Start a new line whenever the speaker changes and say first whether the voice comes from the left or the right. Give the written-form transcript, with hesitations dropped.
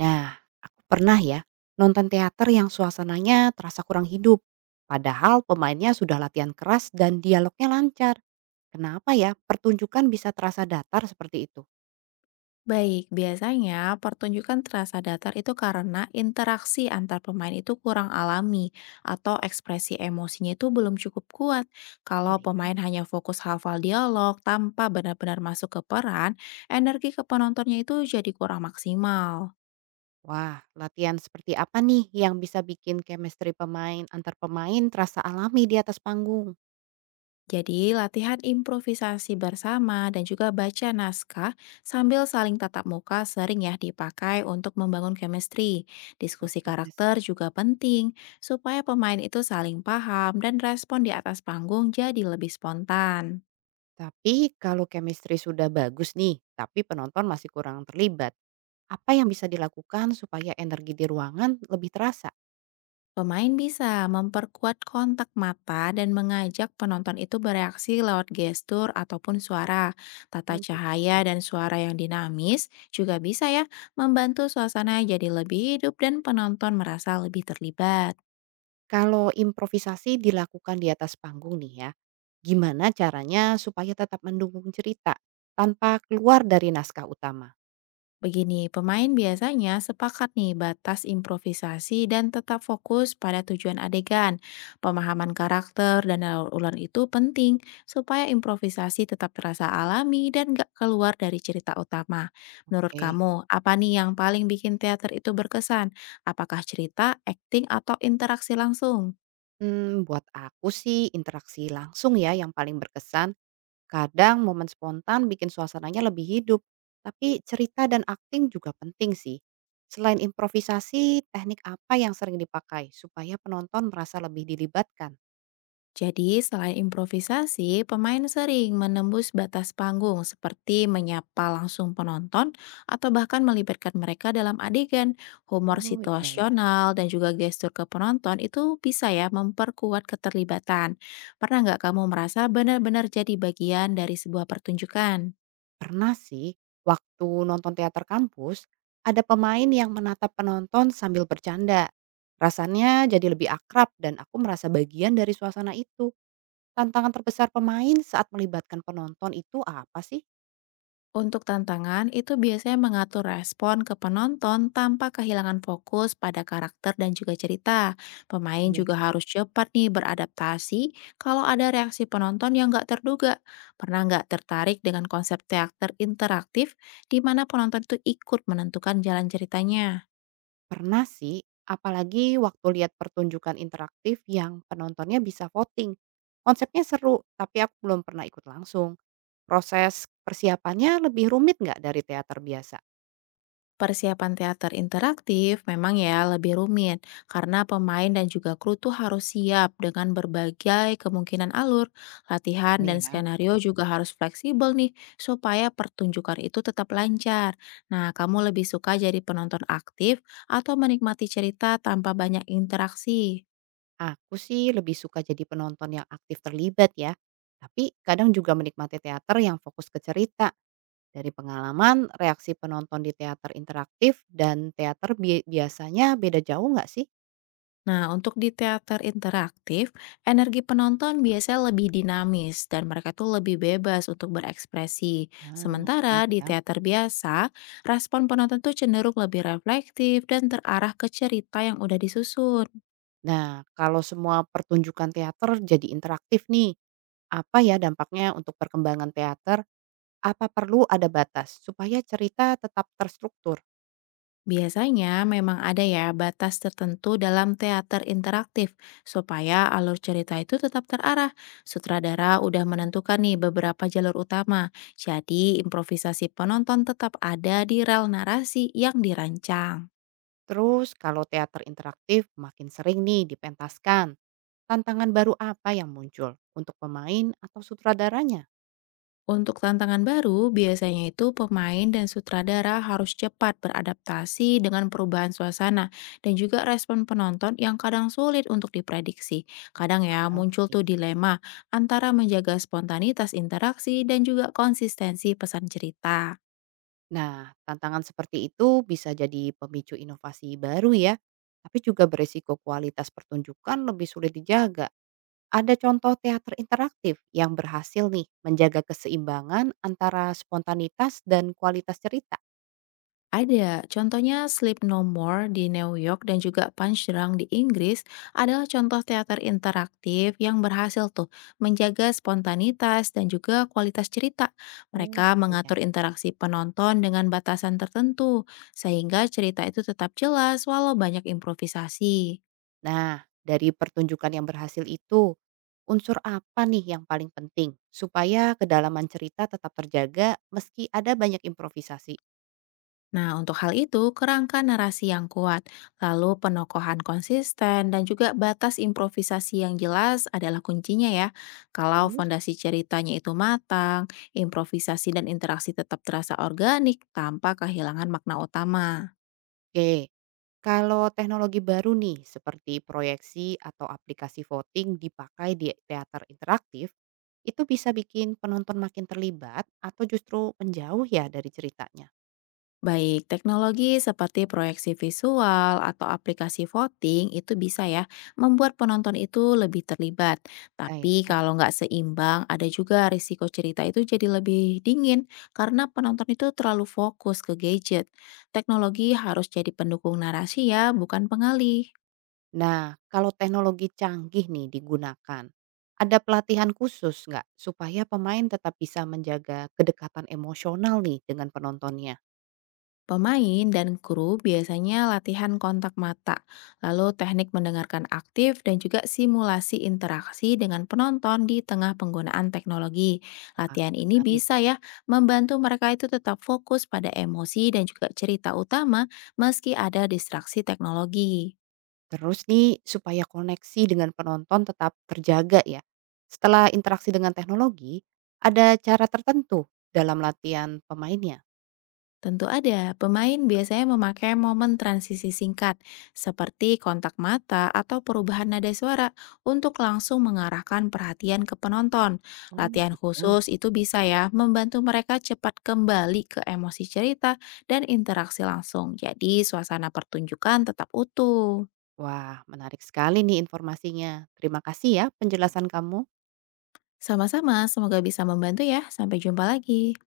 right: Nah, aku pernah ya nonton teater yang suasananya terasa kurang hidup. Padahal pemainnya sudah latihan keras dan dialognya lancar. Kenapa ya pertunjukan bisa terasa datar seperti itu?
left: Baik, biasanya pertunjukan terasa datar itu karena interaksi antar pemain itu kurang alami atau ekspresi emosinya itu belum cukup kuat. Kalau
right: Gitu ya.
left: pemain hanya fokus hafal dialog tanpa benar-benar masuk ke peran, energi ke penontonnya itu jadi kurang maksimal.
right: Wah, latihan seperti apa nih yang bisa bikin chemistry pemain antar pemain terasa alami di atas panggung?
left: Jadi, latihan improvisasi bersama dan juga baca naskah sambil saling tatap muka sering ya dipakai untuk membangun chemistry.
right: Betul
left: Diskusi
right: juga sih.
left: karakter juga penting supaya pemain itu saling paham dan respon di atas panggung jadi lebih spontan.
right: Tapi kalau chemistry sudah bagus nih, tapi penonton masih kurang terlibat. Apa yang bisa dilakukan supaya energi di ruangan lebih terasa?
left: Pemain bisa memperkuat kontak mata dan mengajak penonton itu bereaksi lewat gestur ataupun suara. Tata
right: Oh gitu.
left: cahaya dan suara yang dinamis juga bisa ya membantu suasana jadi lebih hidup dan penonton merasa lebih terlibat.
right: Kalau improvisasi dilakukan di atas panggung nih ya, gimana caranya supaya tetap mendukung cerita tanpa keluar dari naskah utama?
left: Begini, pemain biasanya sepakat nih batas improvisasi dan tetap fokus pada tujuan adegan. Pemahaman karakter dan daur ulang itu penting supaya improvisasi tetap terasa alami dan gak keluar dari cerita utama. Menurut
right: Oke.
left: kamu, apa nih yang paling bikin teater itu berkesan? Apakah cerita, akting, atau interaksi langsung?
right: Hmm, buat aku sih interaksi langsung ya yang paling berkesan. Kadang momen spontan bikin suasananya lebih hidup. Tapi cerita dan akting juga penting sih. Selain improvisasi, teknik apa yang sering dipakai supaya penonton merasa lebih dilibatkan?
left: Jadi, selain improvisasi, pemain sering menembus batas panggung seperti menyapa langsung penonton atau bahkan melibatkan mereka dalam adegan. Humor
right: Oh, iya, iya.
left: situasional dan juga gestur ke penonton itu bisa ya memperkuat keterlibatan. Pernah nggak kamu merasa benar-benar jadi bagian dari sebuah pertunjukan?
right: Pernah sih, waktu nonton teater kampus, ada pemain yang menatap penonton sambil bercanda. Rasanya jadi lebih akrab dan aku merasa bagian dari suasana itu. Tantangan terbesar pemain saat melibatkan penonton itu apa sih?
left: Untuk tantangan, itu biasanya mengatur respon ke penonton tanpa kehilangan fokus pada karakter dan juga cerita. Pemain
right: Oke.
left: juga harus cepat nih beradaptasi kalau ada reaksi penonton yang nggak terduga. Pernah nggak tertarik dengan konsep teater interaktif di mana penonton itu ikut menentukan jalan ceritanya?
right: Pernah sih, apalagi waktu lihat pertunjukan interaktif yang penontonnya bisa voting. Konsepnya seru, tapi aku belum pernah ikut langsung. Proses persiapannya lebih rumit nggak dari teater biasa?
left: Persiapan teater interaktif memang ya lebih rumit karena pemain dan juga kru tuh harus siap dengan berbagai kemungkinan alur, latihan dan
right: Iya.
left: skenario juga harus fleksibel nih supaya pertunjukan itu tetap lancar. Nah, kamu lebih suka jadi penonton aktif atau menikmati cerita tanpa banyak interaksi?
right: Aku sih lebih suka jadi penonton yang aktif terlibat ya. Tapi kadang juga menikmati teater yang fokus ke cerita. Dari pengalaman, reaksi penonton di teater interaktif dan teater biasanya beda jauh nggak sih?
left: Nah, untuk di teater interaktif, energi penonton biasanya lebih dinamis dan mereka tuh lebih bebas untuk berekspresi.
right: Ah,
left: Sementara
right: gitu
left: di
right: ya.
left: teater biasa, respon penonton tuh cenderung lebih reflektif dan terarah ke cerita yang udah disusun.
right: Nah, kalau semua pertunjukan teater jadi interaktif nih, apa ya dampaknya untuk perkembangan teater? Apa perlu ada batas supaya cerita tetap terstruktur?
left: Biasanya memang ada ya batas tertentu dalam teater interaktif supaya alur cerita itu tetap terarah. Sutradara udah menentukan nih beberapa jalur utama. Jadi improvisasi penonton tetap ada di rel narasi yang dirancang.
right: Terus kalau teater interaktif makin sering nih dipentaskan, tantangan baru apa yang muncul untuk pemain atau sutradaranya?
left: Untuk tantangan baru, biasanya itu pemain dan sutradara harus cepat beradaptasi dengan perubahan suasana dan juga respon penonton yang kadang sulit untuk diprediksi. Kadang ya muncul
right: Oke.
left: tuh dilema antara menjaga spontanitas interaksi dan juga konsistensi pesan cerita.
right: Nah, tantangan seperti itu bisa jadi pemicu inovasi baru ya, tapi juga beresiko kualitas pertunjukan lebih sulit dijaga. Ada contoh teater interaktif yang berhasil nih menjaga keseimbangan antara spontanitas dan kualitas cerita.
left: Ada, contohnya Sleep No More di New York dan juga Punch Drunk di Inggris adalah contoh teater interaktif yang berhasil tuh menjaga spontanitas dan juga kualitas cerita.
right: Oh,
left: Mereka
right: baik.
left: mengatur interaksi penonton dengan batasan tertentu, sehingga cerita itu tetap jelas walau banyak improvisasi.
right: Nah, dari pertunjukan yang berhasil itu, unsur apa nih yang paling penting supaya kedalaman cerita tetap terjaga meski ada banyak improvisasi?
left: Nah, untuk hal itu, kerangka narasi yang kuat, lalu penokohan konsisten, dan juga batas improvisasi yang jelas adalah kuncinya ya. Kalau
right: Terus,
left: fondasi ceritanya itu matang, improvisasi dan interaksi tetap terasa organik tanpa kehilangan makna utama.
right: oke, kalau teknologi baru nih seperti proyeksi atau aplikasi voting dipakai di teater interaktif, itu bisa bikin penonton makin terlibat atau justru menjauh ya dari ceritanya?
left: Baik, teknologi seperti proyeksi visual atau aplikasi voting itu bisa ya membuat penonton itu lebih terlibat. Tapi kalau nggak seimbang, ada juga risiko cerita itu jadi lebih dingin karena penonton itu terlalu fokus ke gadget. Teknologi harus jadi pendukung narasi ya, bukan pengalih.
right: Nah, kalau teknologi canggih nih digunakan, ada pelatihan khusus nggak supaya pemain tetap bisa menjaga kedekatan emosional nih dengan penontonnya?
left: Pemain dan kru biasanya latihan kontak mata, lalu teknik mendengarkan aktif dan juga simulasi interaksi dengan penonton di tengah penggunaan teknologi.
right: Wah,
left: Latihan ini
right: menarik.
left: bisa ya membantu mereka itu tetap fokus pada emosi dan juga cerita utama meski ada distraksi teknologi.
right: Terus nih, supaya koneksi dengan penonton tetap terjaga ya. Setelah interaksi dengan teknologi, ada cara tertentu dalam latihan pemainnya.
left: Tentu ada, pemain biasanya memakai momen transisi singkat, seperti kontak mata atau perubahan nada suara untuk langsung mengarahkan perhatian ke penonton.
right: Oh
left: Latihan
right: gitu.
left: khusus itu bisa ya membantu mereka cepat kembali ke emosi cerita dan interaksi langsung. Jadi suasana pertunjukan tetap utuh.
right: Wah, menarik sekali nih informasinya. Terima kasih ya penjelasan kamu.
left: Sama-sama, semoga bisa membantu ya. Sampai jumpa lagi.